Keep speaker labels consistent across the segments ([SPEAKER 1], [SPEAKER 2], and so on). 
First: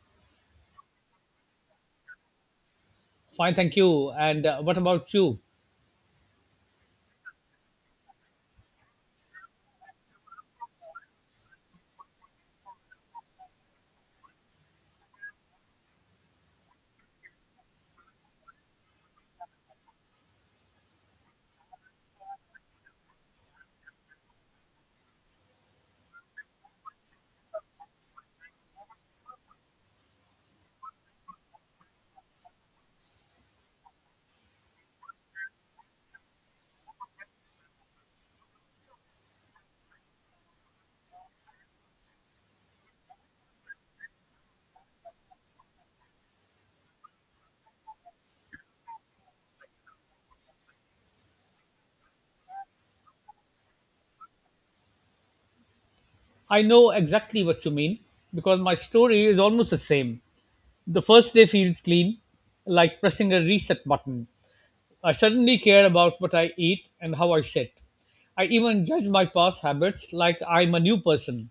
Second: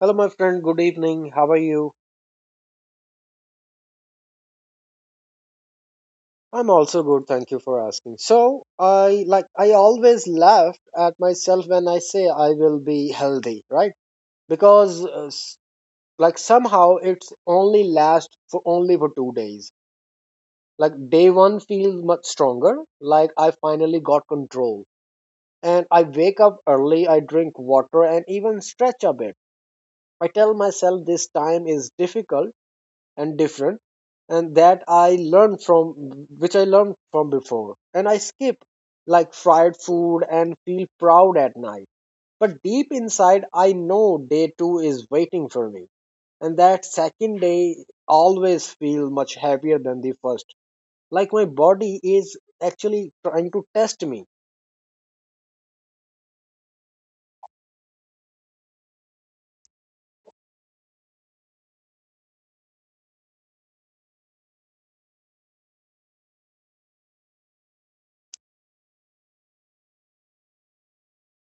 [SPEAKER 1] Hello, my friend. Good evening. How are you?
[SPEAKER 2] Fine, thank you. And what about you?
[SPEAKER 1] I'm also good. Thank you for asking. So, I always laugh at myself when I say I will be healthy, right? Because uh, s- like somehow it's only last for only for 2 days. Like day one feels much stronger. Like I finally got control, and I wake up early. I drink water and even stretch a bit. I tell myself this time is difficult, and different and that I learned from which I learned from before. And I skip like fried food and feel proud at night. But deep inside, I know day two is waiting for me. And that second day always feel much heavier than the first. Like my body is actually trying to test me.
[SPEAKER 2] I know exactly what you mean because my story is almost the same. The first day feels clean, like pressing a reset button. I suddenly care about what I eat and how I sit. I even judge my past habits like I'm a new person.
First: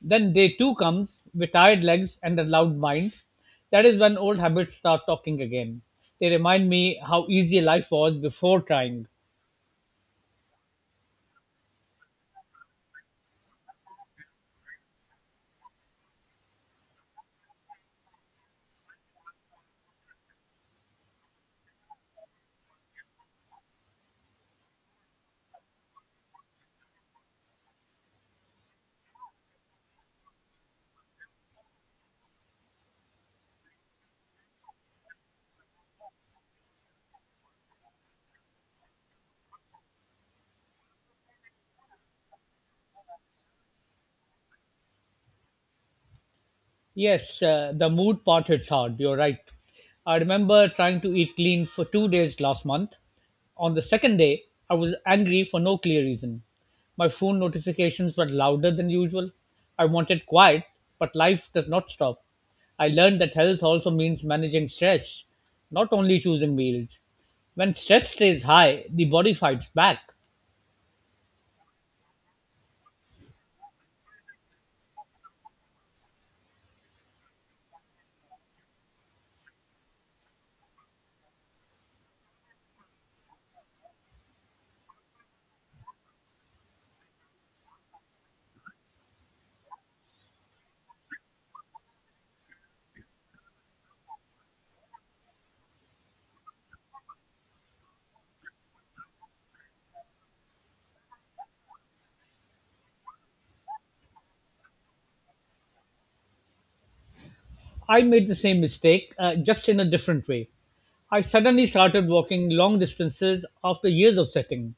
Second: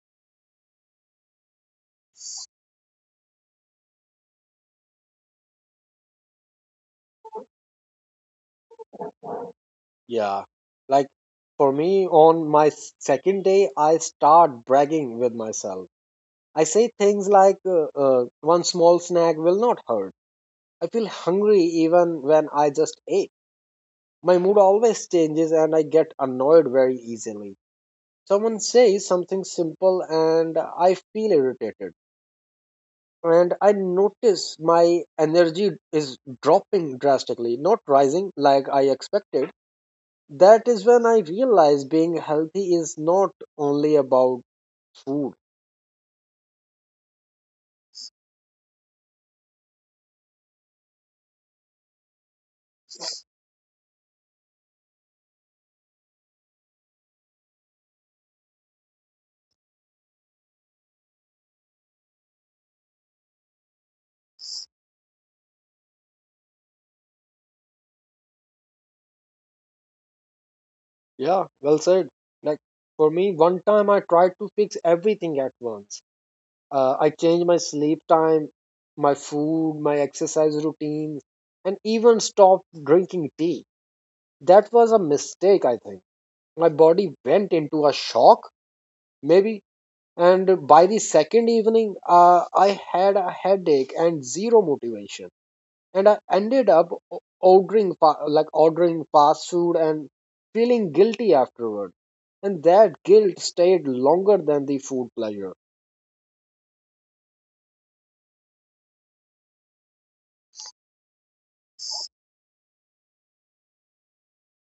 [SPEAKER 2] Then day two comes with tired legs and a loud mind. That is when old habits start talking again. They remind me how easy life was before trying.
[SPEAKER 1] Yeah. Like for me, on my second day, I start bragging with myself I say things like, one small snack will not hurt. I feel hungry even when I just ate. My mood always changes and I get annoyed very easily. Someone says something simple and I feel irritated. And I notice my energy is dropping drastically, not rising like I expected. That is when I realize being healthy is not only about food.
[SPEAKER 2] Yes, the mood part hits hard. You're right. I remember trying to eat clean for 2 days last month. On the second day, I was angry for no clear reason. My phone notifications were louder than usual. I wanted quiet, but life does not stop. I learned that health also means managing stress, not only choosing meals. When stress stays high, the body fights back.
[SPEAKER 1] Yeah, well said. Like for me, one time I tried to fix everything at once. I changed my sleep time, my food, my exercise routines, and even stopped drinking tea. That was a mistake, I think. My body went into a shock, maybe, and by the second evening, I had a headache and zero motivation and I ended up o- ordering fa- like ordering fast food and feeling guilty afterward. And that guilt stayed longer than the food pleasure.
[SPEAKER 2] I made the same mistake, just in a different way. I suddenly started walking long distances after years of sitting.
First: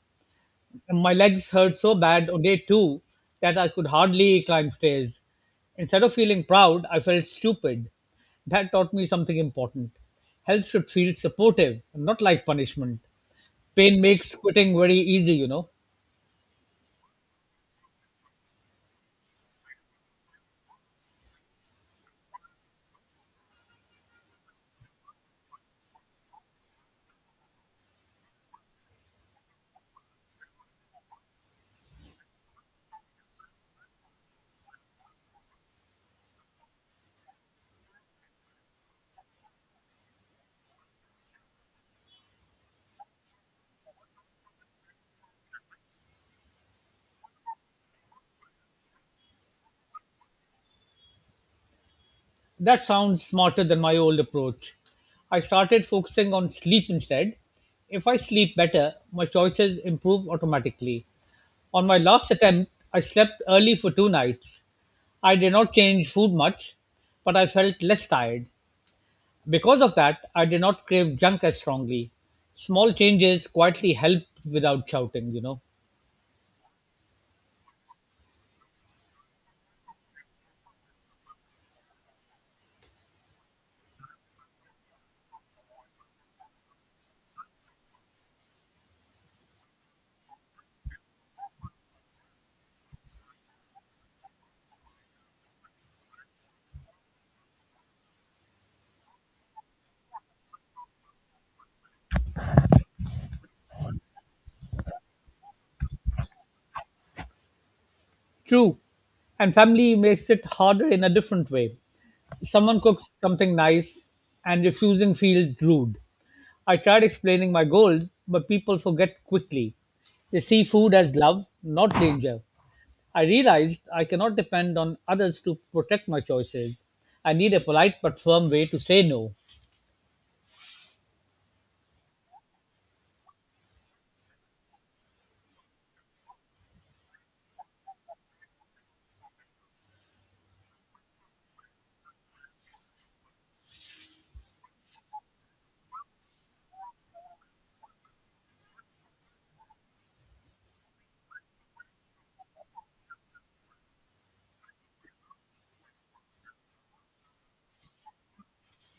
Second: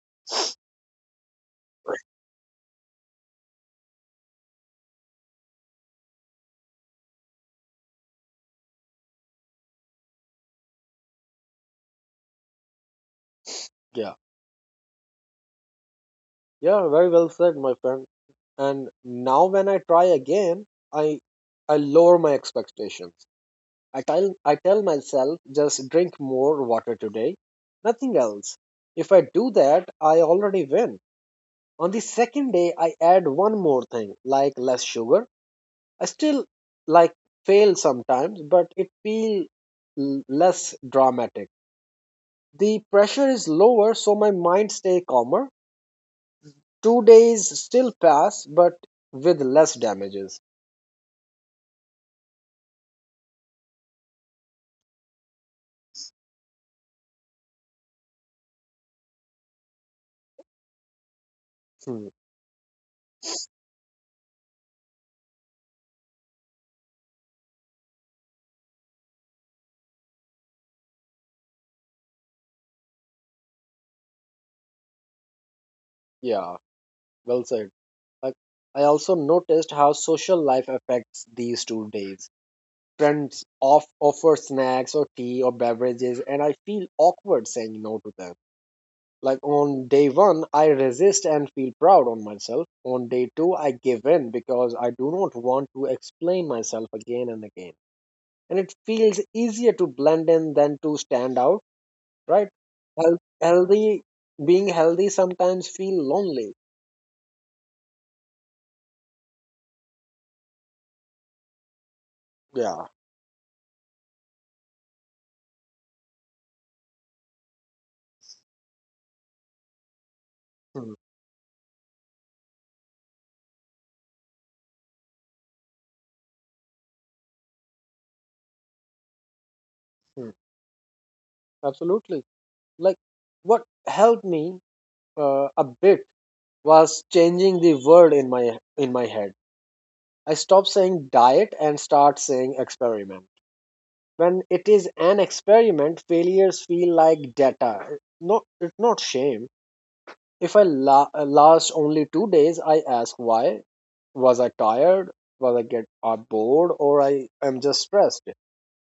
[SPEAKER 2] And my legs hurt so bad on day two that I could hardly climb stairs. Instead of feeling proud, I felt stupid. That taught me something important. Health should feel supportive, not like punishment. Pain
[SPEAKER 1] Yeah,
[SPEAKER 2] makes quitting very easy.
[SPEAKER 1] yeah, very well said, my friend. And now when I try again, I I lower my expectations. I tell myself just drink more water today, nothing else. If I do that, I already win. On the second day, I add one more thing like less sugar. I still like fail sometimes, but it feels less dramatic. The pressure is lower, so my mind stay calmer. 2 days still pass, but with less damages.
[SPEAKER 2] That sounds smarter than my old approach. I started focusing on sleep instead. If I sleep better, my choices improve automatically. On my
[SPEAKER 1] Hmm.
[SPEAKER 2] last attempt, I slept early for two nights. I did not change food much, but I felt less tired. Because of that, I did not crave junk as strongly. Small changes quietly help without shouting.
[SPEAKER 1] Yeah, well said. Like I also noticed how social life affects these 2 days. Friends offer snacks or tea or beverages, and I feel awkward saying no to them. Like on day one, I resist and feel proud on myself. On day two, I give in because I do not want to explain myself again and again. And it feels easier to blend in than to stand out, right? Health, healthy, Being healthy sometimes feel lonely.
[SPEAKER 2] True. And family makes it harder in a different way. Someone
[SPEAKER 1] Yeah.
[SPEAKER 2] cooks something nice and refusing feels rude. I tried explaining my goals, but people forget quickly. They see food
[SPEAKER 1] Hmm,
[SPEAKER 2] as love, not danger. I realized I cannot depend on others to protect my choices. I need a polite but firm way to say no.
[SPEAKER 1] hmm. Absolutely. Like what helped me a bit was changing the word in my head. I stopped saying diet and start saying experiment. When it is an experiment, failures feel like data, not it's not shame. If I last only 2 days, I ask why. Was I tired? Was I get bored or I am just stressed?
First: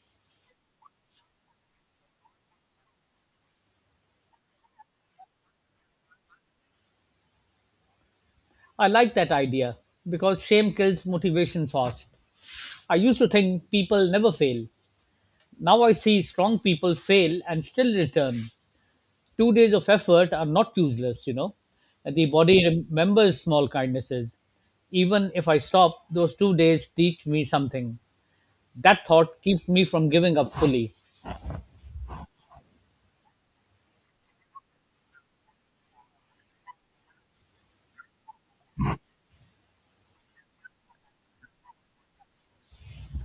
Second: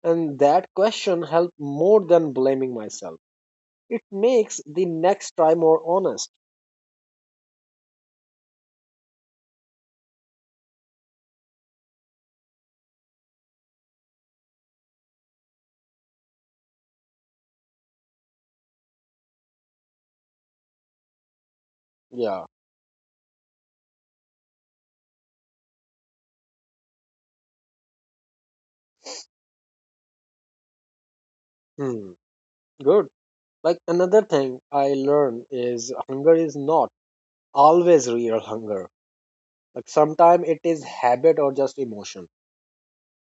[SPEAKER 1] And that question help more than blaming myself. It makes the next try more honest.
[SPEAKER 2] I like that idea because shame kills motivation fast. I used to think people never fail. Now I see strong people fail and still return. 2 days of effort are not useless. And the
[SPEAKER 1] Yeah.
[SPEAKER 2] body remembers small kindnesses. Even if I stop, those 2 days teach me something. That thought keeps me from giving up fully.
[SPEAKER 1] Hmm. Good. Like another thing I learned is hunger is not always real hunger. Like sometimes it is habit or just emotion.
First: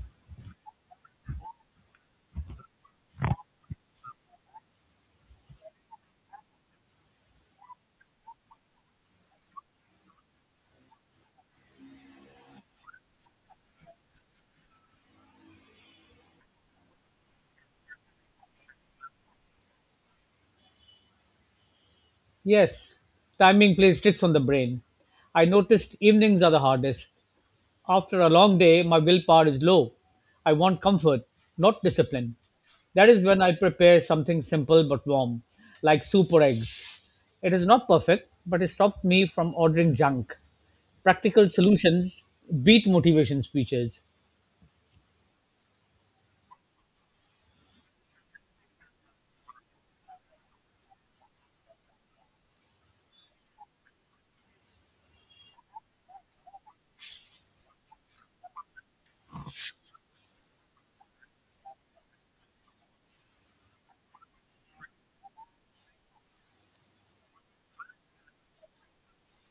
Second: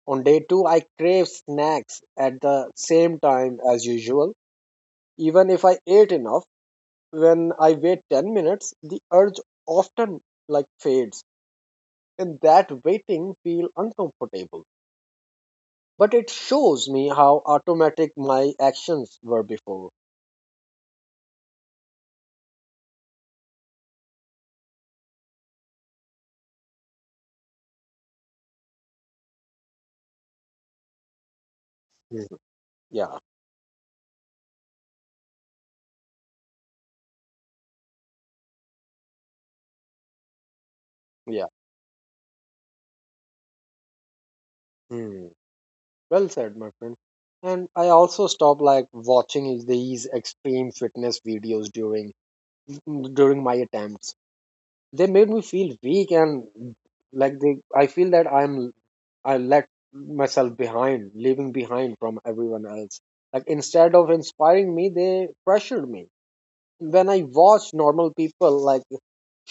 [SPEAKER 1] On day two, I crave snacks at the same time as usual. Even if I ate enough, when I wait 10 minutes, the urge often like fades. And that waiting feel uncomfortable. But it shows me how automatic my actions were before.
[SPEAKER 2] Yes, timing plays tricks on the brain. I noticed evenings are the hardest. After a long day, my willpower is low. I want comfort, not discipline.
[SPEAKER 1] Mhm.
[SPEAKER 2] That
[SPEAKER 1] Yeah,
[SPEAKER 2] is when I prepare something simple but warm, like soup or eggs. It is not perfect, but it stops me from ordering junk.
[SPEAKER 1] yeah.
[SPEAKER 2] Practical solutions beat motivation speeches.
[SPEAKER 1] Hmm. Well said, my friend. And I also stopped like watching these extreme fitness videos during my attempts. They made me feel weak and like they I feel that I'm I let myself behind leaving behind from everyone else. Like instead of inspiring me, they pressured me. When I watch normal people like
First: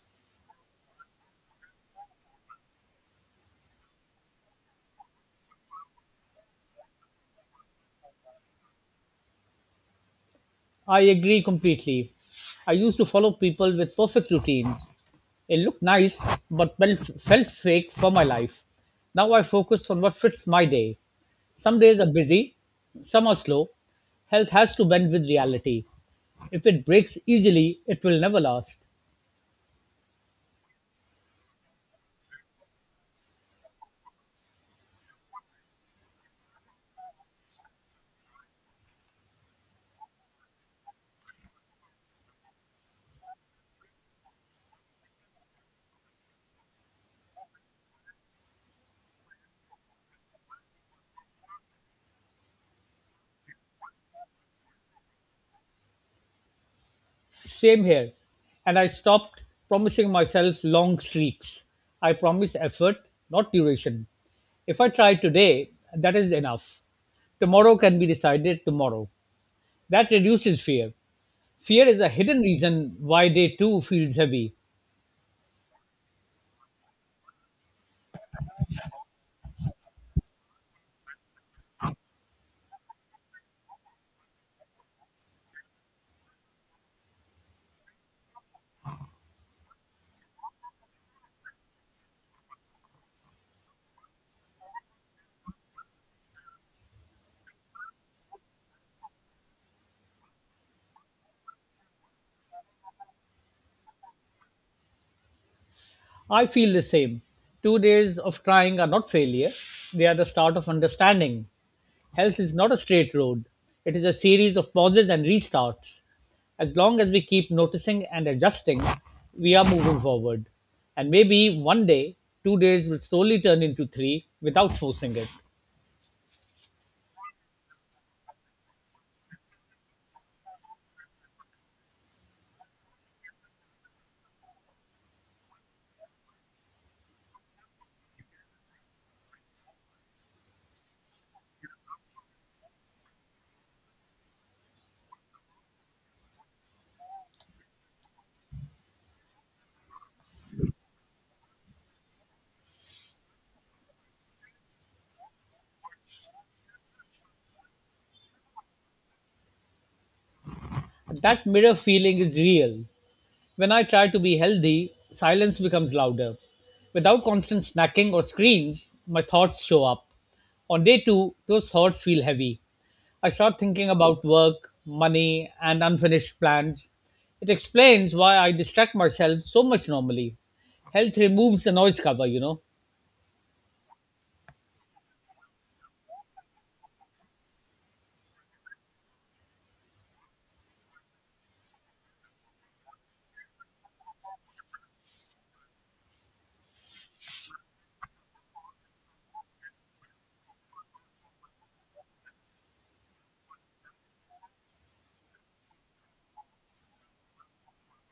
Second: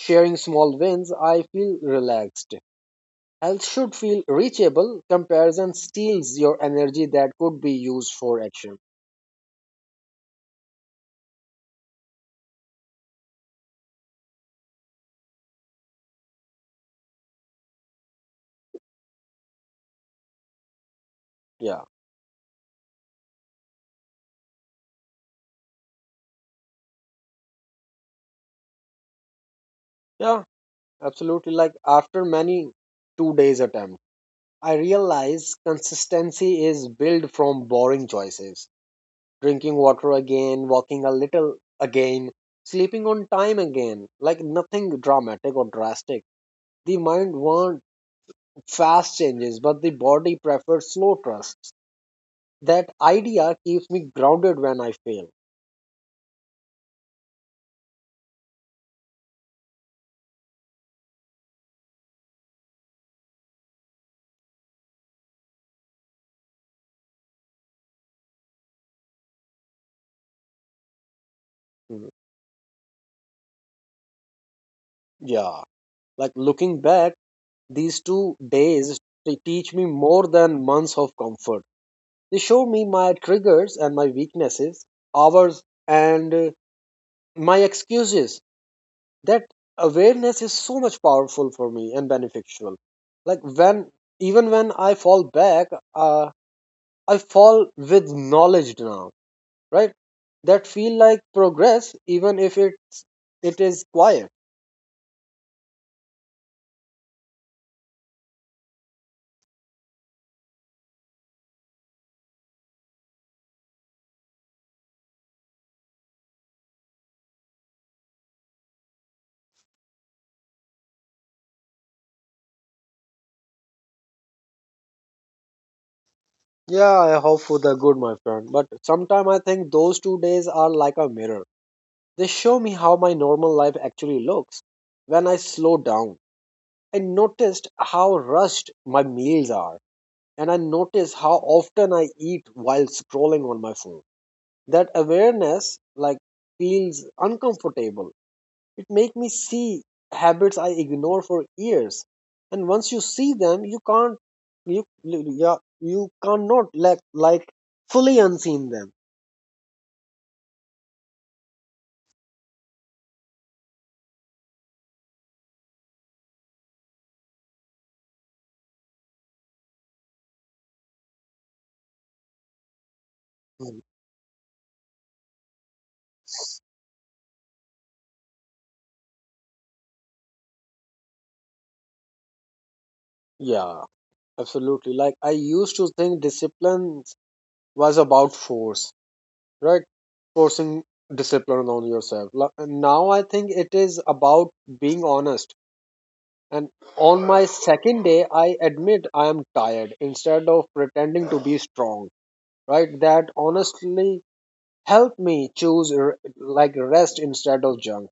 [SPEAKER 1] sharing small wins, I feel relaxed. Health should feel reachable. Comparison steals your energy that could be used for action.
[SPEAKER 2] I agree completely. I used to follow people with perfect routines. It looked nice, but felt fake for my life. Now I focus on what fits my day. Some
[SPEAKER 1] Yeah.
[SPEAKER 2] days are busy, some are slow. Health has to bend with reality. If it breaks easily, it will never last.
[SPEAKER 1] Yeah, absolutely. Like after many 2 days attempt, I realize consistency is built from boring choices. Drinking water again, walking a little again, sleeping on time again. Like nothing dramatic or drastic. The mind wants fast changes, but the body prefers slow trusts. That idea keeps me grounded when I fail.
[SPEAKER 2] Same here. And I stopped promising myself long streaks. I promise effort, not duration. If I try today, that is enough. Tomorrow can be decided tomorrow. That reduces fear. Fear is a
[SPEAKER 1] Mm.
[SPEAKER 2] hidden reason why day two feels heavy.
[SPEAKER 1] Yeah, like looking back, these 2 days they teach me more than months of comfort. They show me my triggers and my weaknesses, ours and my excuses. That awareness is so much powerful for me and beneficial. Like when even when I fall back, uh, I fall with knowledge now, right? That feel like progress, even if it's it is quiet.
[SPEAKER 2] I feel the same. 2 days of trying are not failure, they are the start of understanding. Health is not a straight road, it is a series of pauses and restarts. As long as we keep noticing and adjusting, we are moving forward. And maybe one day, 2 days will slowly turn into three without forcing it.
[SPEAKER 1] Yeah, I hope for the good, my friend. But sometime I think those 2 days are like a mirror. They show me how my normal life actually looks when I slow down. I noticed how rushed my meals are, and I notice how often I eat while scrolling on my phone. That awareness like feels uncomfortable. It makes me see habits I ignore for years, and once you see them, you can't you yeah you cannot like fully unseen them.
[SPEAKER 2] That mirror feeling is real. When I try to be healthy, silence becomes louder. Without constant snacking or screens, my thoughts show up. On day two, those thoughts feel heavy. I start
[SPEAKER 1] Mhm.
[SPEAKER 2] thinking about work, money, and unfinished plans. It explains why I distract myself so much normally. Health removes the noise cover.
[SPEAKER 1] Yeah, absolutely. Like I used to think discipline was about force, right? Forcing discipline on yourself. Now I think it is about being honest. And on my second day, I admit I am tired instead of pretending to be strong, right? That honestly helped me choose rest instead of junk.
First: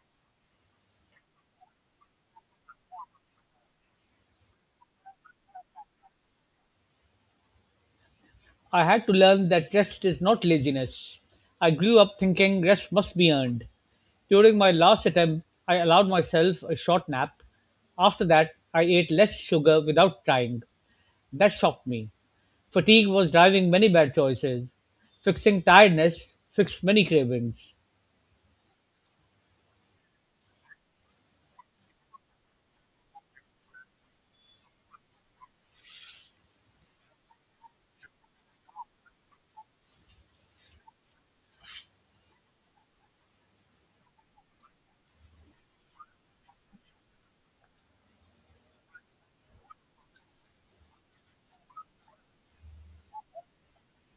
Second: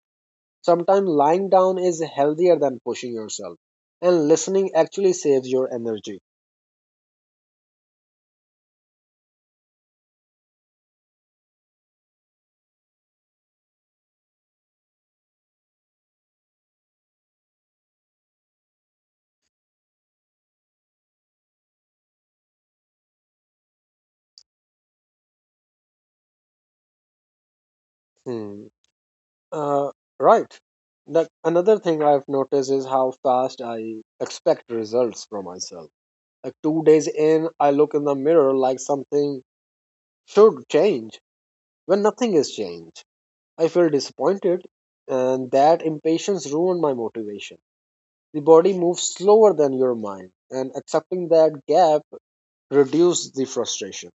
[SPEAKER 1] Sometimes lying down is healthier than pushing yourself, and listening actually saves your energy.
[SPEAKER 2] I had to learn that rest is not laziness. I grew up thinking rest must be earned. During my last attempt, I allowed myself a short nap. After that, I ate less sugar without trying. That shocked me. Fatigue was driving many bad choices. Fixing tiredness fixed many cravings.
[SPEAKER 1] Hmm. Uh, right. That another thing I've noticed is how fast I expect results from myself. Like 2 days in, I look in the mirror like something should change when nothing is changed. I feel disappointed, and that impatience ruined my motivation. The body moves slower than your mind, and accepting that gap reduces the frustration.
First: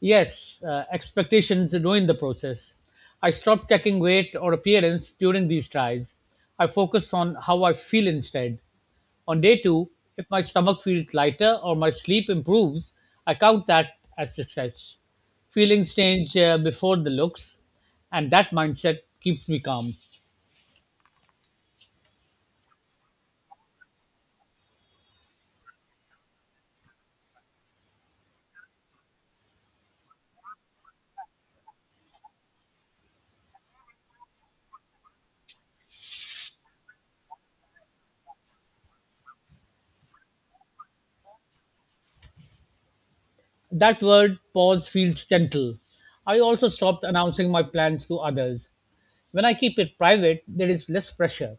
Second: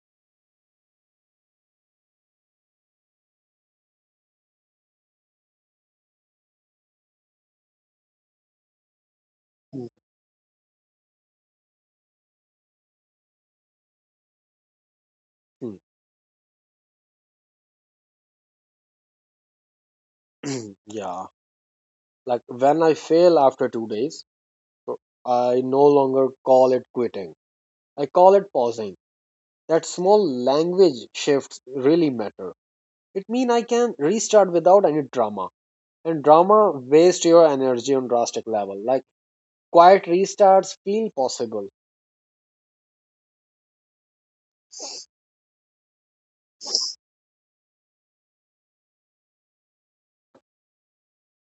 [SPEAKER 2] Yes, expectations ruined the process. I stopped checking weight or appearance during these tries. I focused on how I feel instead. On day two, if my stomach feels lighter or my sleep improves, I count that as success.
[SPEAKER 1] Hmm.
[SPEAKER 2] Feelings change before the looks, and that mindset keeps me calm.
[SPEAKER 1] Yeah, like when I fail after 2 days, so I no longer call it quitting. I call it pausing. That small language shifts really matter. It means I can restart without any drama. And drama wastes your energy on drastic level. Like quiet restarts feel possible.
[SPEAKER 2] That word pause feels gentle. I also stopped announcing my plans to others. When I keep it private, there is less pressure.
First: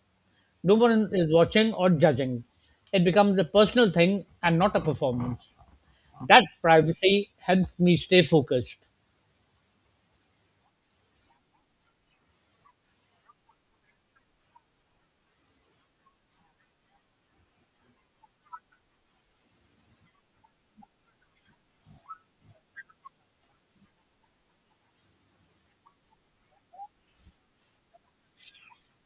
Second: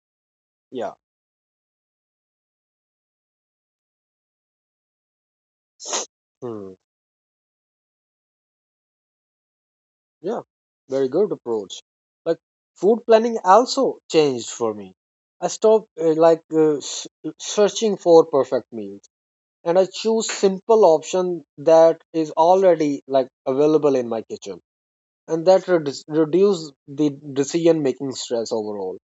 [SPEAKER 2] No
[SPEAKER 1] Yeah.
[SPEAKER 2] one is watching or judging. It becomes a personal thing and not a performance. That
[SPEAKER 1] Hmm.
[SPEAKER 2] privacy helps me stay focused.
[SPEAKER 1] Yeah. Very good approach. Like food planning also changed for me. I stopped searching for perfect meals and I choose simple option that is already like available in my kitchen and that reduce the decision making stress overall.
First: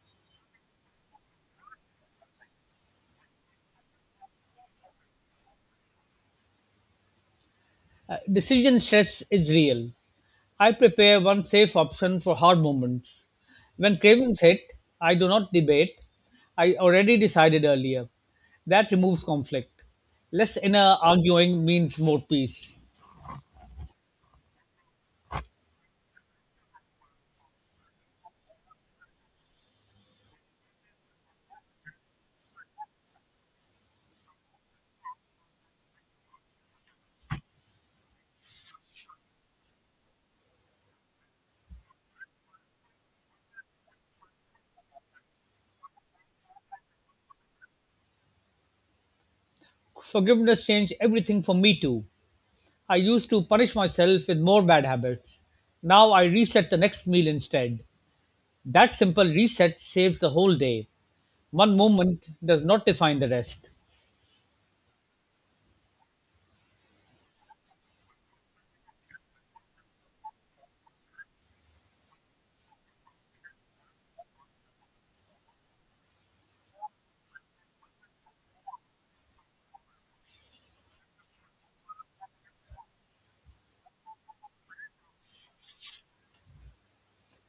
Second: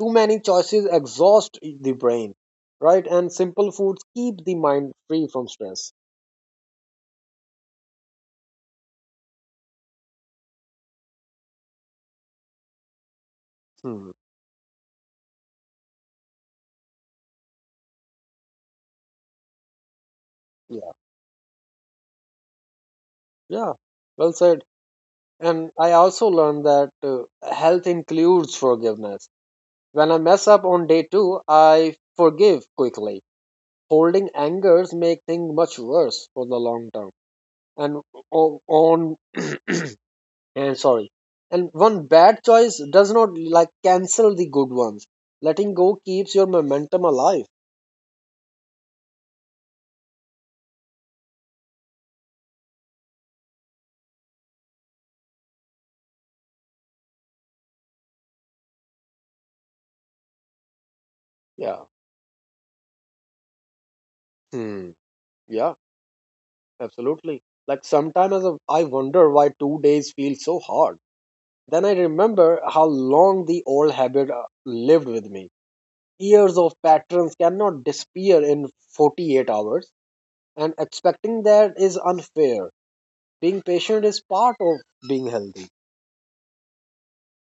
[SPEAKER 1] Too many choices exhaust the brain, right? And simple foods keep the mind free from stress.
[SPEAKER 2] Decision stress is real. I prepare one safe option for hard moments. When
[SPEAKER 1] Hmm.
[SPEAKER 2] cravings hit, I do not debate. I already decided earlier. That removes conflict. Less
[SPEAKER 1] Yeah,
[SPEAKER 2] inner arguing means more peace.
[SPEAKER 1] yeah, well said. And I also learned that health includes forgiveness. When I mess up on day two, I forgive quickly. Holding angers make things much worse for the long term. And o- on and sorry, and one bad choice does not like cancel the good ones. Letting go keeps your momentum alive.
[SPEAKER 2] Forgiveness changed everything for me too. I used to punish myself with more bad habits. Now I reset the next meal instead. That simple reset saves the whole day. One
[SPEAKER 1] Yeah.
[SPEAKER 2] moment does not define the rest.
[SPEAKER 1] Hmm. Yeah, absolutely. Like sometimes I wonder why 2 days feel so hard. Then I remember how long the old habit lived with me. Years of patterns cannot disappear in 48 hours, and expecting that is unfair. Being patient is part of being healthy.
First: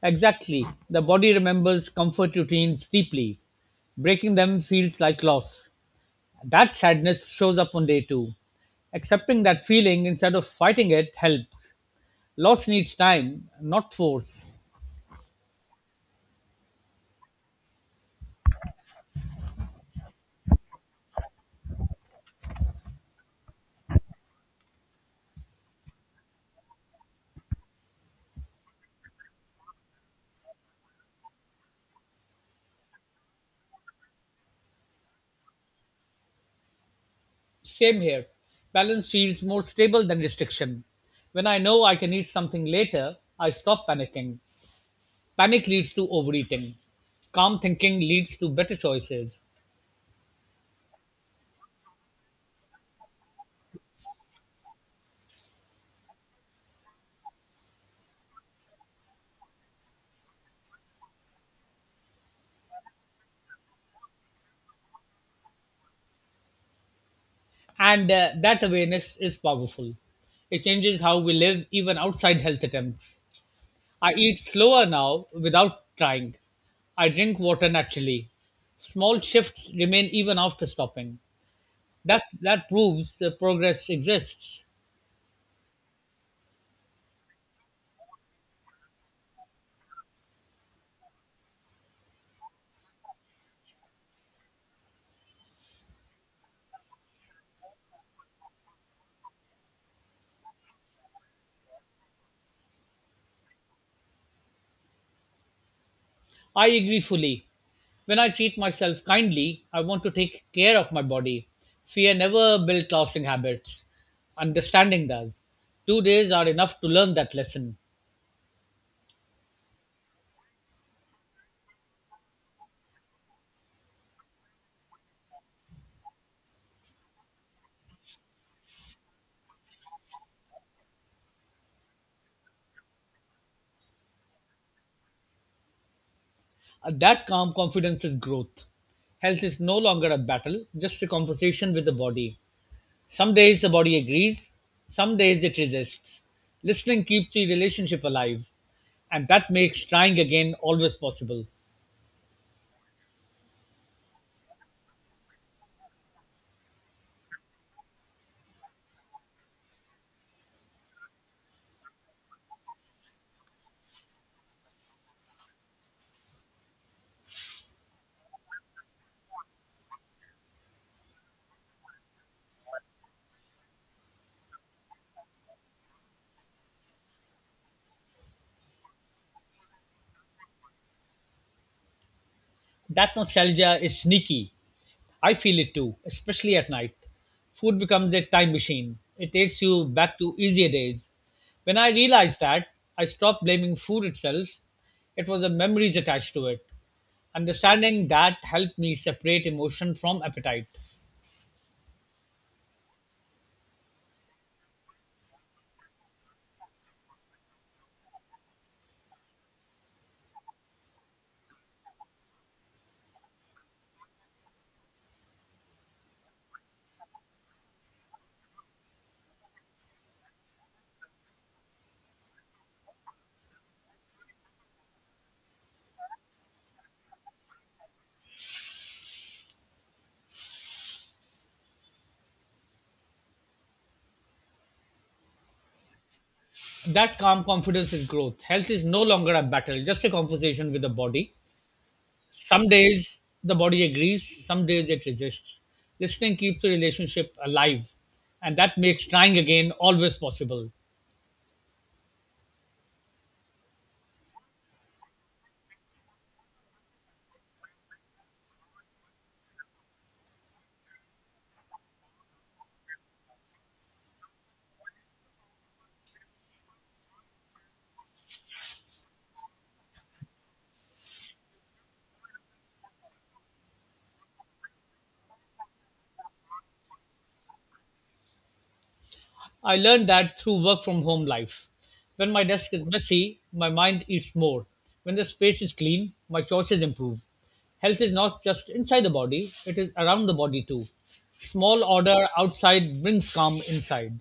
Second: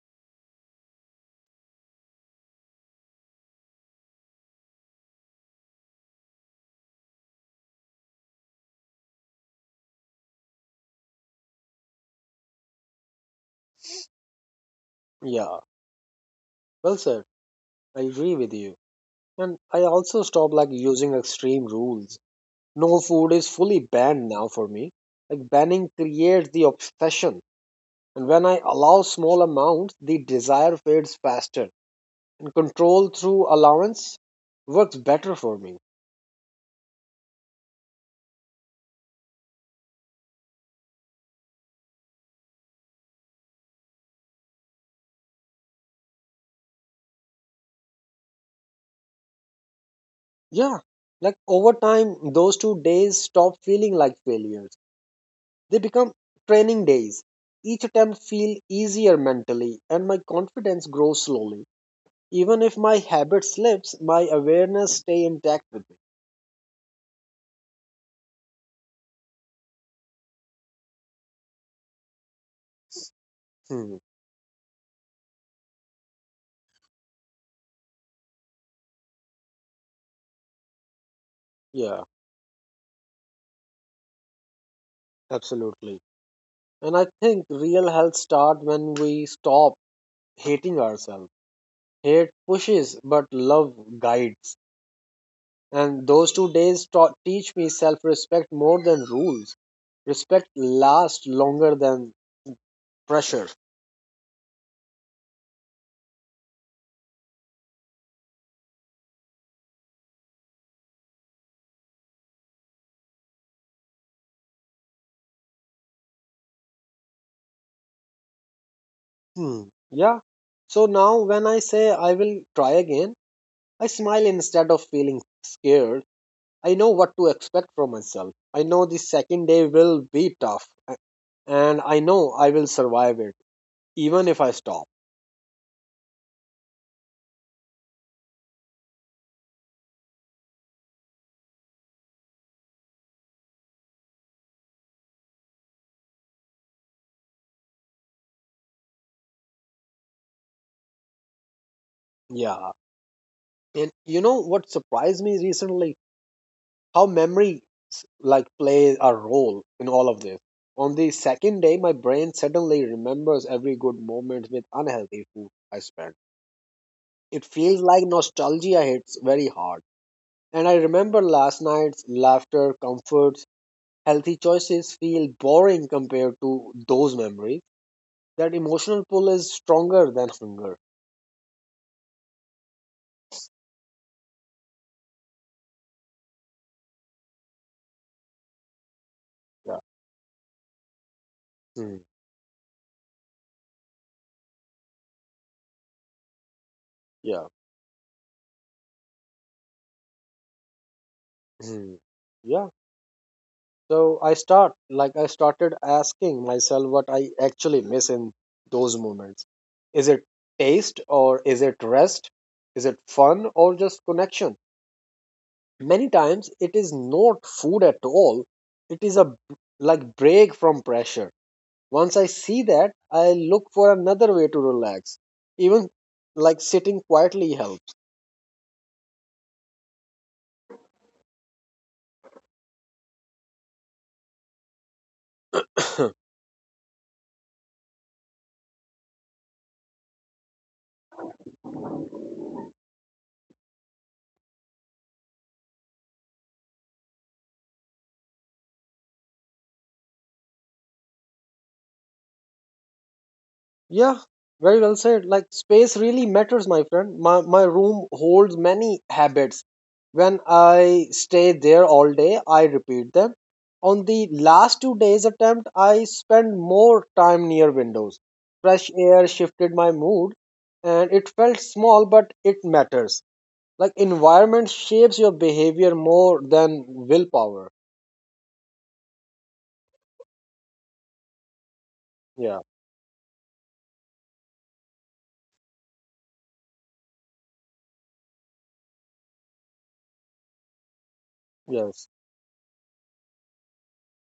[SPEAKER 2] Exactly. The body remembers comfort routines deeply. Breaking them feels like loss. That sadness shows up on day two. Accepting that feeling instead of fighting it helps. Loss needs time, not force.
[SPEAKER 1] Yeah, well said, I agree with you. And I also stopped like using extreme rules. No food is fully banned now for me. Like banning creates the obsession. And when I allow small amounts, the desire fades faster. And control through allowance works better for me.
[SPEAKER 2] Same here. Balance feels more stable than restriction. When I know I can eat something later, I stop panicking. Panic leads to overeating. Calm thinking leads to better choices.
[SPEAKER 1] Yeah. Like over time, those 2 days stop feeling like failures. They become training days. Each attempt feels easier mentally and my confidence grows slowly. Even if my habit slips, my awareness stay intact with.
[SPEAKER 2] And that awareness is powerful. It changes how we live even outside health attempts.
[SPEAKER 1] Hmm.
[SPEAKER 2] I eat slower now without trying. I drink water naturally. Small shifts remain even after stopping.
[SPEAKER 1] Yeah,
[SPEAKER 2] That proves that progress exists.
[SPEAKER 1] absolutely. And I think real health starts when we stop hating ourselves. Hate pushes, but love guides. And those 2 days taught teach me self respect more than rules. Respect lasts longer than pressure.
[SPEAKER 2] I agree fully. When I treat myself kindly, I want to take care of my body. Fear never built lasting habits. Understanding does. 2 days are enough to learn that lesson.
[SPEAKER 1] Hmm. Yeah. So now when I say I will try again, I smile instead of feeling scared. I know what to expect from myself. I know the second day will be tough and I know I will survive it, even if I stop.
[SPEAKER 2] That calm confidence is growth. Health is no longer a battle, just a conversation with the body. Some days the body agrees, some days it resists. Listening keeps the relationship alive, and that makes trying again always possible.
[SPEAKER 1] Yeah. And you know what surprised me recently? How memory play a role in all of this. On the second day, my brain suddenly remembers every good moment with unhealthy food I spent. It feels like nostalgia hits very hard. And I remember last night's laughter, comforts, healthy choices feel boring compared to those memories. That emotional pull is stronger than hunger.
[SPEAKER 2] That nostalgia is sneaky. I feel it too, especially at night. Food becomes a time machine, it takes
[SPEAKER 1] Yeah.
[SPEAKER 2] you back to easier days. When I
[SPEAKER 1] Hmm.
[SPEAKER 2] realized that, I stopped blaming food itself. It was the memories attached to it.
[SPEAKER 1] Yeah.
[SPEAKER 2] Understanding that helped me separate emotion from appetite.
[SPEAKER 1] Mm. Yeah. So I started asking myself what I actually miss in those moments. Is it taste or is it rest? Is it fun or just connection? Many times it is not food at all. It is a break from pressure. Once I see that, I look for another way to relax. Even like sitting quietly helps.
[SPEAKER 2] That calm confidence is growth. Health is no longer a battle, just a conversation with the body. Some days the body agrees, some days it resists. Listening keeps the relationship alive, and that makes trying again always possible.
[SPEAKER 1] Yeah, very well said. Like space really matters, my friend. My room holds many habits. When I stay there all day, I repeat them. On the last 2-day attempt, I spent more time near windows. Fresh air shifted my mood and it felt small but it matters. Like environment shapes your behavior more than willpower.
[SPEAKER 2] I learned that through work from home life. When my
[SPEAKER 1] Yeah,
[SPEAKER 2] desk is messy, my mind eats more. When the space is clean, my choices improve. Health is not just inside the body, it is around the body too. Small
[SPEAKER 1] yes.
[SPEAKER 2] order outside brings calm inside.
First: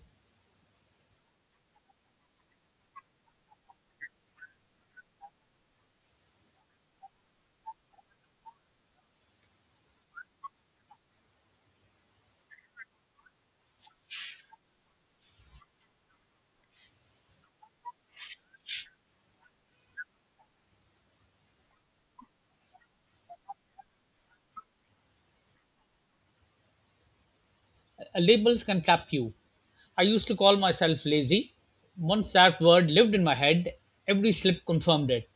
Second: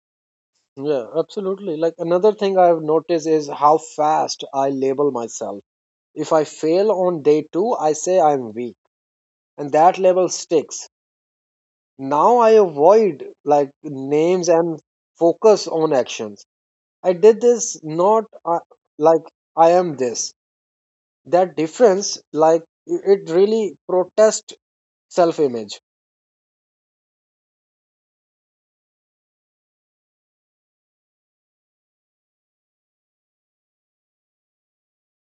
[SPEAKER 1] Yeah, absolutely. Like another thing I've noticed is how fast I label myself. If I fail on day two, I say I'm weak, and that level sticks. Now I avoid like names and focus on actions. I did this, not like I am this. That difference, like it really protests self image.
[SPEAKER 2] Labels can trap you. I used to call myself lazy. Once that word lived in my head, every slip confirmed it.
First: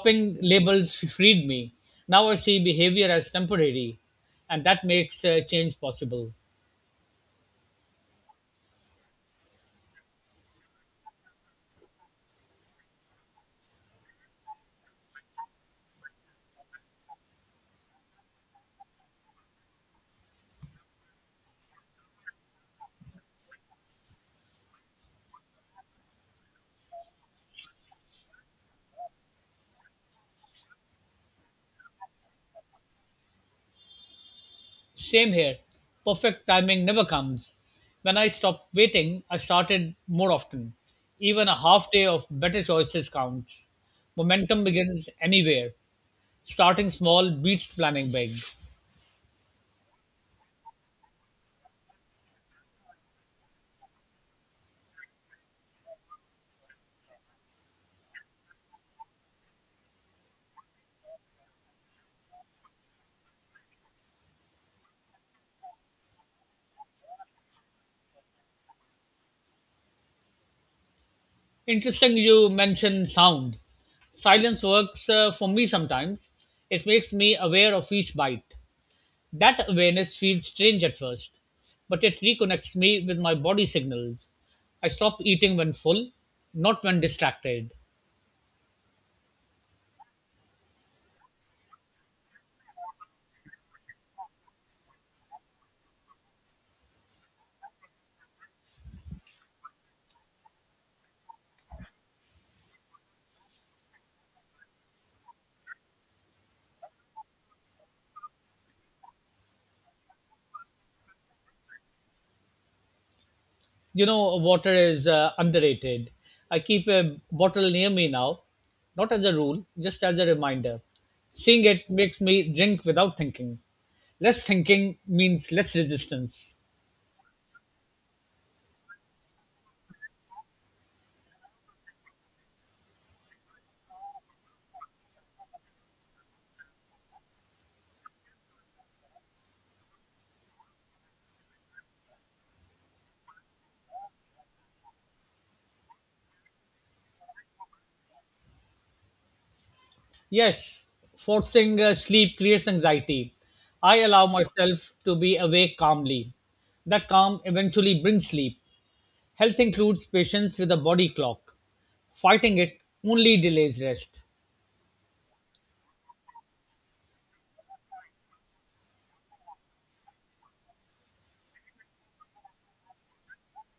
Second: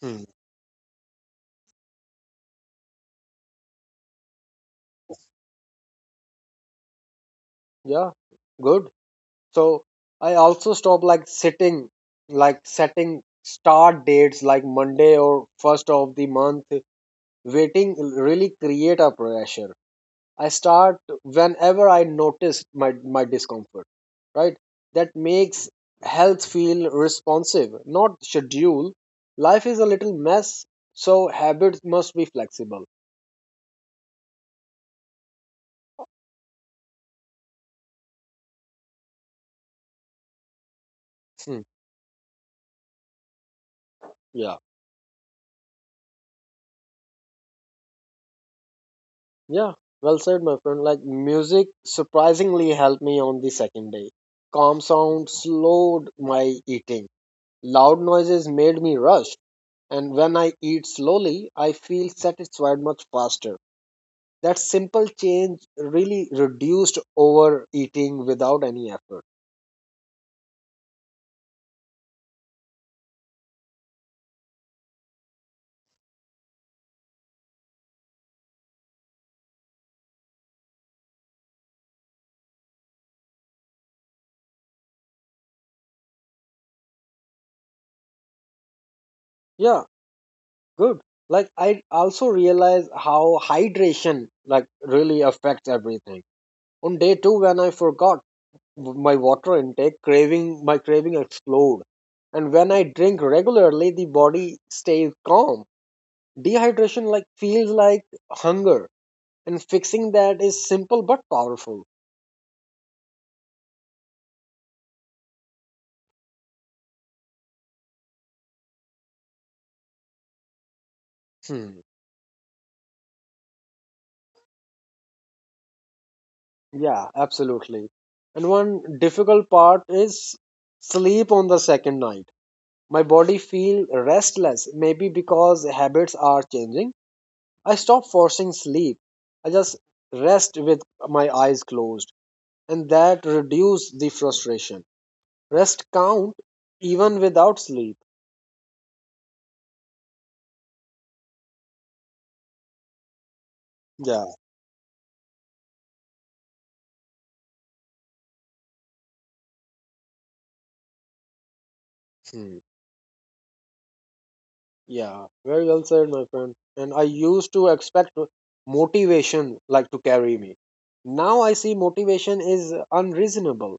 [SPEAKER 1] Hmm.
[SPEAKER 2] labels freed me. Now I see behavior as temporary, and that makes change possible.
[SPEAKER 1] Yeah, good. So I also stop like sitting, like setting start dates like Monday or first of the month. Waiting really create a pressure. I start whenever I notice my discomfort, right? That makes health feel responsive, not schedule. Life is a little mess, so habits must be flexible.
[SPEAKER 2] Same here. Perfect timing never comes. When I stopped waiting, I started more often. Even a
[SPEAKER 1] Hmm.
[SPEAKER 2] half day of better choices counts.
[SPEAKER 1] Yeah,
[SPEAKER 2] Momentum begins anywhere. Starting small beats planning big.
[SPEAKER 1] yeah. Well said, my friend. Like music surprisingly helped me on the second day. Calm sounds slowed my eating. Loud noises made me rush, and when I eat slowly, I feel satisfied much faster. That simple change really reduced overeating without any effort.
[SPEAKER 2] Interesting you mentioned sound. Silence works for me sometimes. It makes me aware of each bite. That awareness feels strange at first, but it reconnects me with my body signals. I stop eating when full, not when distracted.
[SPEAKER 1] Yeah, good. Like I also realize how hydration like really affects everything on day 2 when I forgot my water intake, craving explode, and when I drink regularly the body stays calm. Dehydration like feels like hunger, and fixing that is simple but powerful.
[SPEAKER 2] Water is underrated. I keep a bottle near me now, not as a rule, just as a reminder. Seeing
[SPEAKER 1] Hmm.
[SPEAKER 2] it makes me drink without thinking. Less thinking means less resistance.
[SPEAKER 1] Yeah, absolutely. And one difficult part is sleep on the second night. My body feel restless, maybe because habits are changing. I stop forcing sleep. I just rest with my eyes closed, and that reduce the frustration. Rest count even without sleep.
[SPEAKER 2] Yes, forcing sleep creates anxiety. I
[SPEAKER 1] Yeah.
[SPEAKER 2] allow myself to be awake calmly. That calm eventually brings sleep. Health includes patience with a body clock. Fighting
[SPEAKER 1] Hmm.
[SPEAKER 2] it only delays rest.
[SPEAKER 1] Yeah, very well said, my friend. And I used to expect motivation like to carry me. Now I see motivation is unreasonable.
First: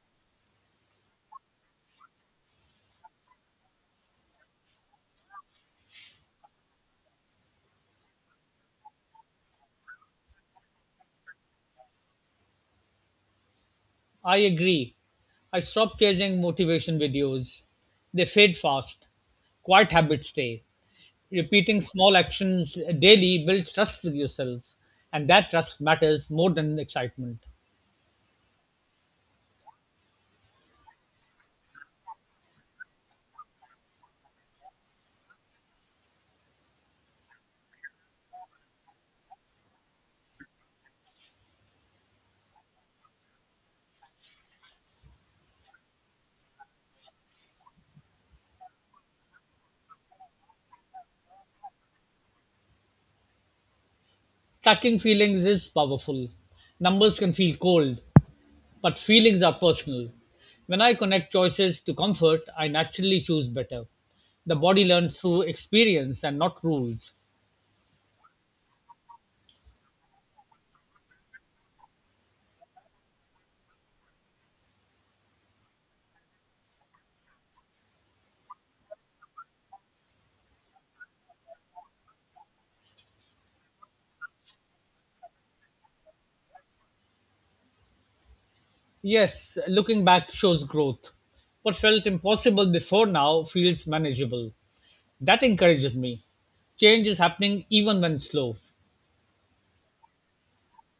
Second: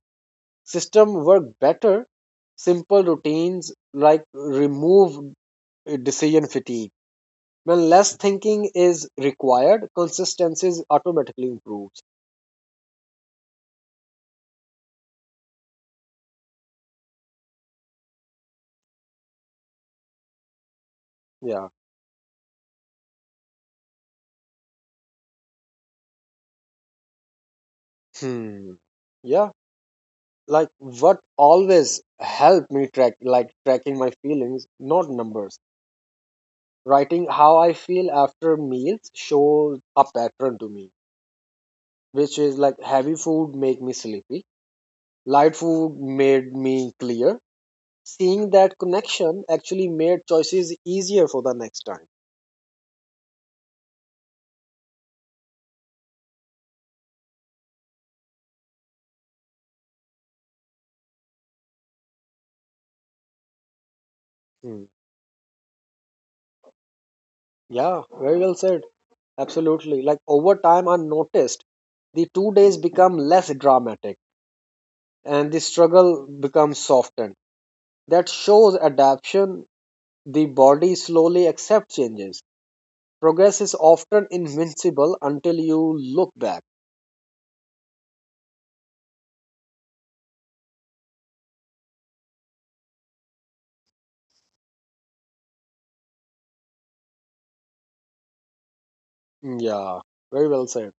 [SPEAKER 1] System work better. Simple routines like remove decision fatigue. When less thinking is required, consistency automatically improves.
[SPEAKER 2] I agree. I stop chasing motivation videos. They fade fast. Quiet habits stay.
[SPEAKER 1] Yeah.
[SPEAKER 2] Repeating small actions daily builds trust with yourself, and that trust matters more than excitement.
[SPEAKER 1] Hmm. Yeah. Like what always helped me track like tracking my feelings, not numbers. Writing how I feel after meals shows a pattern to me, which is like heavy food make me sleepy, light food made me clear. Seeing that connection actually made choices easier for the next time.
[SPEAKER 2] Tracking feelings is powerful. Numbers can feel cold, but feelings are personal. When I connect choices to comfort, I naturally choose better. The
[SPEAKER 1] Hmm.
[SPEAKER 2] body learns through experience and not rules.
[SPEAKER 1] Yeah, very well said. Absolutely. Like over time, I noticed the two days become less dramatic and the struggle becomes softened. That shows adaptation. The body slowly accepts changes. Progress is often invincible until you look back.
[SPEAKER 2] Yes, looking back shows growth. What felt impossible before now feels manageable. That encourages me. Change is happening even when slow.
[SPEAKER 1] Yeah, very well said.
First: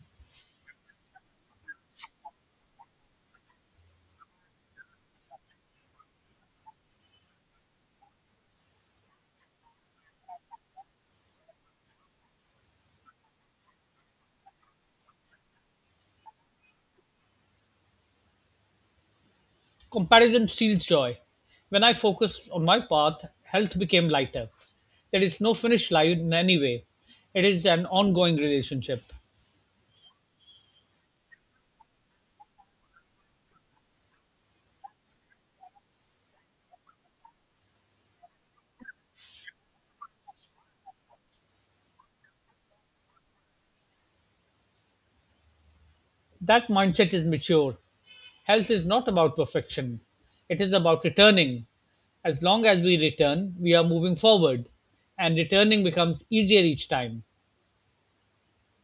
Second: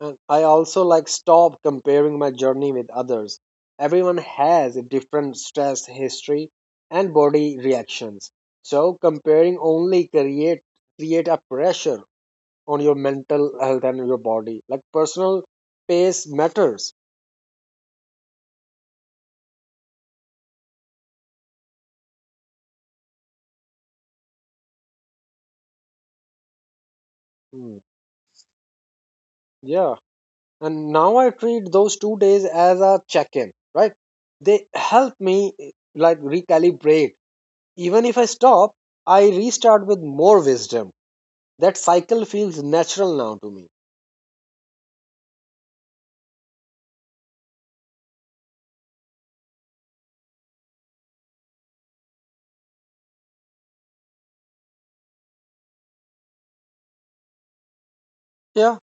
[SPEAKER 1] And I also like stop comparing my journey with others. Everyone has a different stress history and body reactions. So comparing only create a pressure on your mental health and your body. Like personal pace matters.
[SPEAKER 2] Comparison steals joy. When I focused on my path, health became lighter. There is no finish line in any way. It is
[SPEAKER 1] Hmm.
[SPEAKER 2] an ongoing relationship.
[SPEAKER 1] Yeah. And now I treat those two days as a check-in, right? They help me like recalibrate. Even if I stop, I restart with more wisdom. That cycle feels natural now to me.
[SPEAKER 2] That mindset is mature. Health is not about perfection, it is about returning. As long as we return, we are moving forward, and returning becomes easier each time.
[SPEAKER 1] Yeah.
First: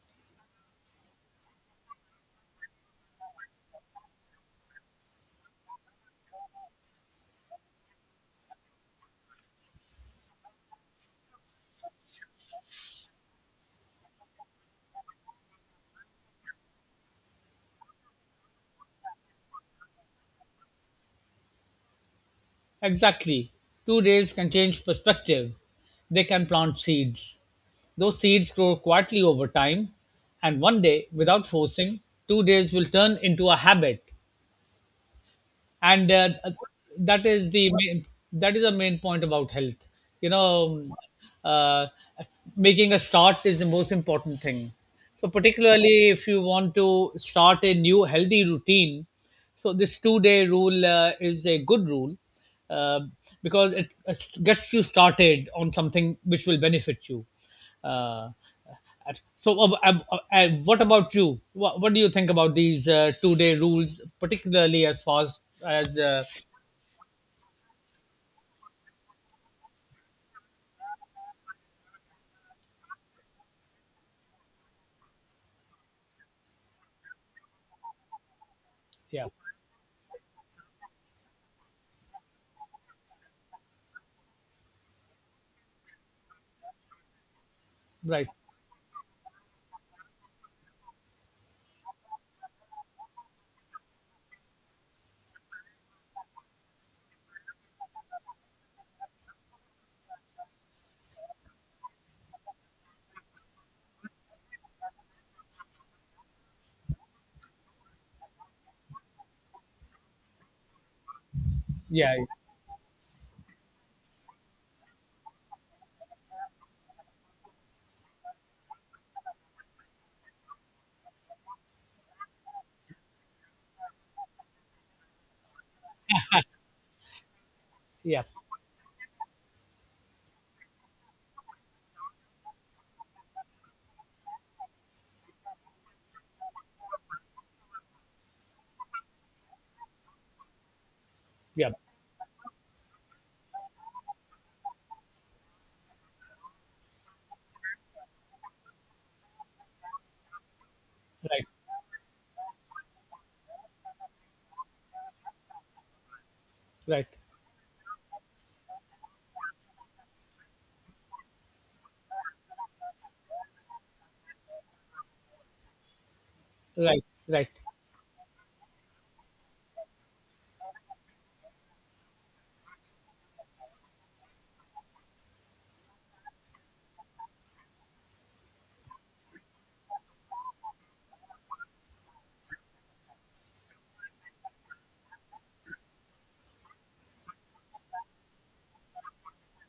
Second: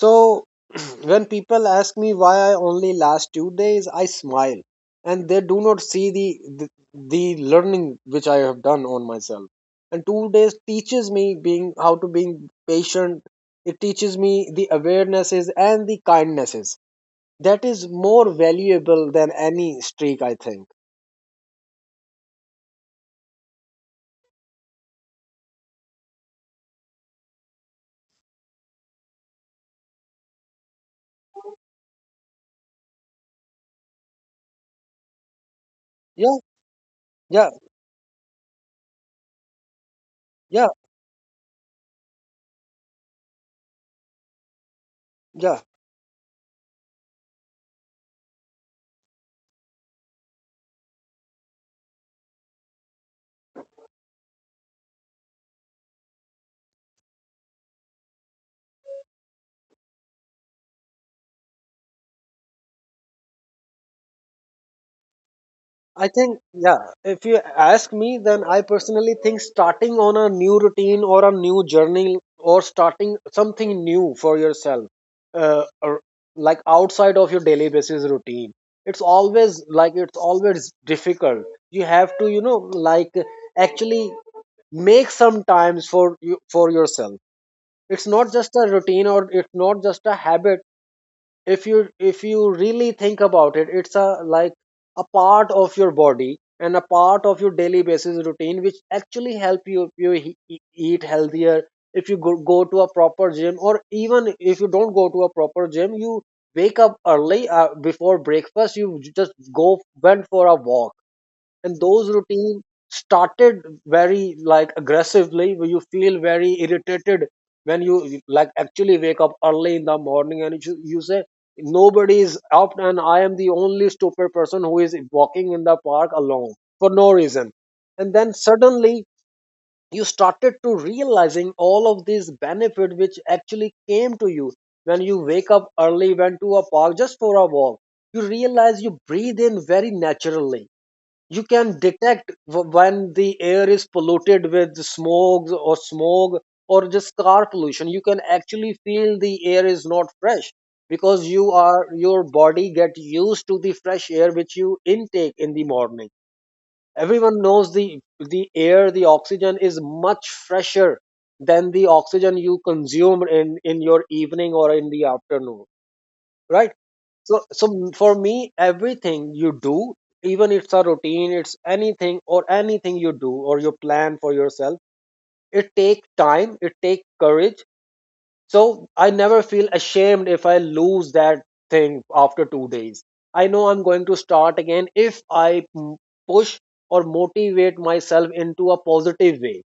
[SPEAKER 1] So when people ask me why I only last two days, I smile, and they do not see the the learning which I have done on myself. And two days teaches me being how to being patient. It teaches me the awarenesses and the kindnesses. That is more valuable than any streak, I think.
[SPEAKER 2] Exactly. 2 days can change perspective. They can plant seeds. Those seeds grow quietly over time, and one day, without forcing, 2 days will turn into a habit, and
[SPEAKER 1] Yeah,
[SPEAKER 2] that is
[SPEAKER 1] yeah,
[SPEAKER 2] the main point about health, you
[SPEAKER 1] yeah,
[SPEAKER 2] know uh, making a start is the most important thing, so
[SPEAKER 1] yeah.
[SPEAKER 2] particularly if you want to start a new healthy routine, so this 2-day rule is a good rule, uh, because it gets you started on something which will benefit you. Uh, so, uh, uh, uh, uh, what about you? What do you think about these two-day rules, particularly as far as, as
[SPEAKER 1] I
[SPEAKER 2] uh,
[SPEAKER 1] think, yeah, if you ask me, then I personally think starting on a new routine or a new journey or starting something new for yourself, or like outside of your daily basis routine, it's
[SPEAKER 2] yeah,
[SPEAKER 1] always difficult. You have to, you know, like actually make some times for you for yourself. It's
[SPEAKER 2] right,
[SPEAKER 1] not just a routine or it's not just a habit. If you really think about it, it's a like a part of your body and a part of your daily basis routine which actually help you eat healthier. If you go to a proper gym, or even if you don't go to a proper gym, you wake up early, before breakfast you just go went for a walk. And those
[SPEAKER 2] yeah,
[SPEAKER 1] routines started very like aggressively, where you feel very irritated when you like actually wake up early in the morning and you say, nobody is up and I am the only stupid person who is walking in the park alone for no reason. And
[SPEAKER 2] yeah,
[SPEAKER 1] then suddenly you started to realizing all of these benefit which actually came to you when you wake up early, went to a park just for a walk. You realize you breathe in very naturally. You
[SPEAKER 2] yeah,
[SPEAKER 1] can detect when the air is polluted with smog or smog or just car pollution. You can actually feel the air is not fresh because
[SPEAKER 2] right,
[SPEAKER 1] you are your body get used to the fresh air which you intake in the morning.
[SPEAKER 2] right,
[SPEAKER 1] Everyone knows the air the oxygen is much fresher than the oxygen you consume in your evening or in the afternoon, right?
[SPEAKER 2] right,
[SPEAKER 1] so
[SPEAKER 2] right.
[SPEAKER 1] so for me, everything you do, even it's a routine, it's anything or anything you do or you plan for yourself, it takes time, it takes courage. So I never feel ashamed if I lose that thing after 2 days. I know I'm going to start again. If I m- push or motivate myself into a positive way,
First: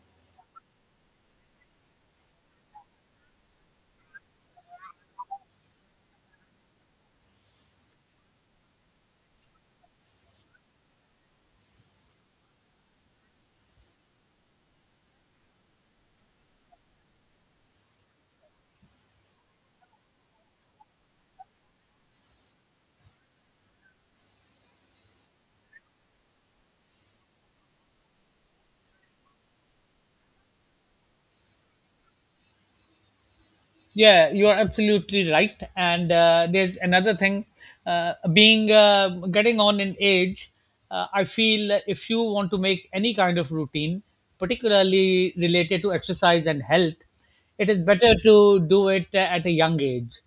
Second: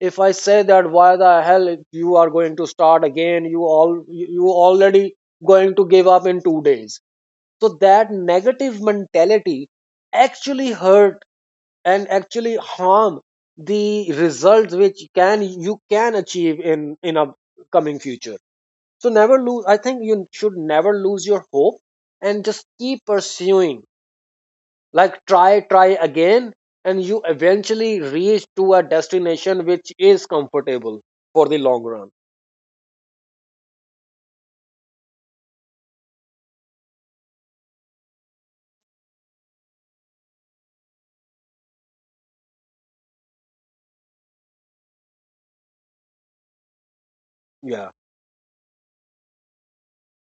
[SPEAKER 1] if I say that, why the hell you are going to start again, you all, you already going to give up in 2 days, so that negative mentality actually hurt and actually harm the results which can you can achieve in a coming future. So never lose. I think you should never lose your hope and just keep pursuing. Like try again, and you eventually reach to a destination which is comfortable for the long run.
[SPEAKER 2] Yeah, you are absolutely right. And there's another thing, being getting on in age, I feel if you want to make any kind of routine, particularly related to exercise and health, it is
[SPEAKER 1] Yeah.
[SPEAKER 2] better to do it at a young age.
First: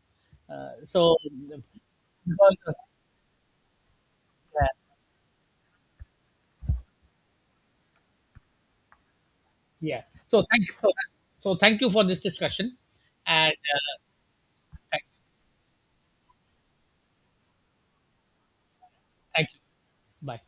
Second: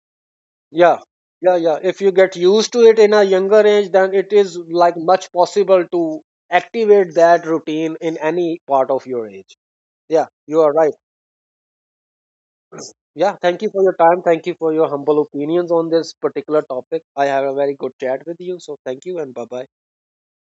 [SPEAKER 2] Uh,
[SPEAKER 1] Yeah,
[SPEAKER 2] so,
[SPEAKER 1] yeah, yeah. If you get
[SPEAKER 2] because,
[SPEAKER 1] used to it in a younger age, then it is
[SPEAKER 2] yeah.
[SPEAKER 1] like much possible to activate that routine in any part of your age.
[SPEAKER 2] Yeah.
[SPEAKER 1] Yeah,
[SPEAKER 2] So
[SPEAKER 1] you
[SPEAKER 2] thank
[SPEAKER 1] are
[SPEAKER 2] you for
[SPEAKER 1] right.
[SPEAKER 2] that. So thank you for this discussion,
[SPEAKER 1] Yeah,
[SPEAKER 2] and
[SPEAKER 1] thank you for your time. Thank you for your
[SPEAKER 2] thank,
[SPEAKER 1] humble opinions on this particular topic. I have a very good chat with you. So thank you and bye
[SPEAKER 2] thank you.
[SPEAKER 1] bye.
[SPEAKER 2] Bye.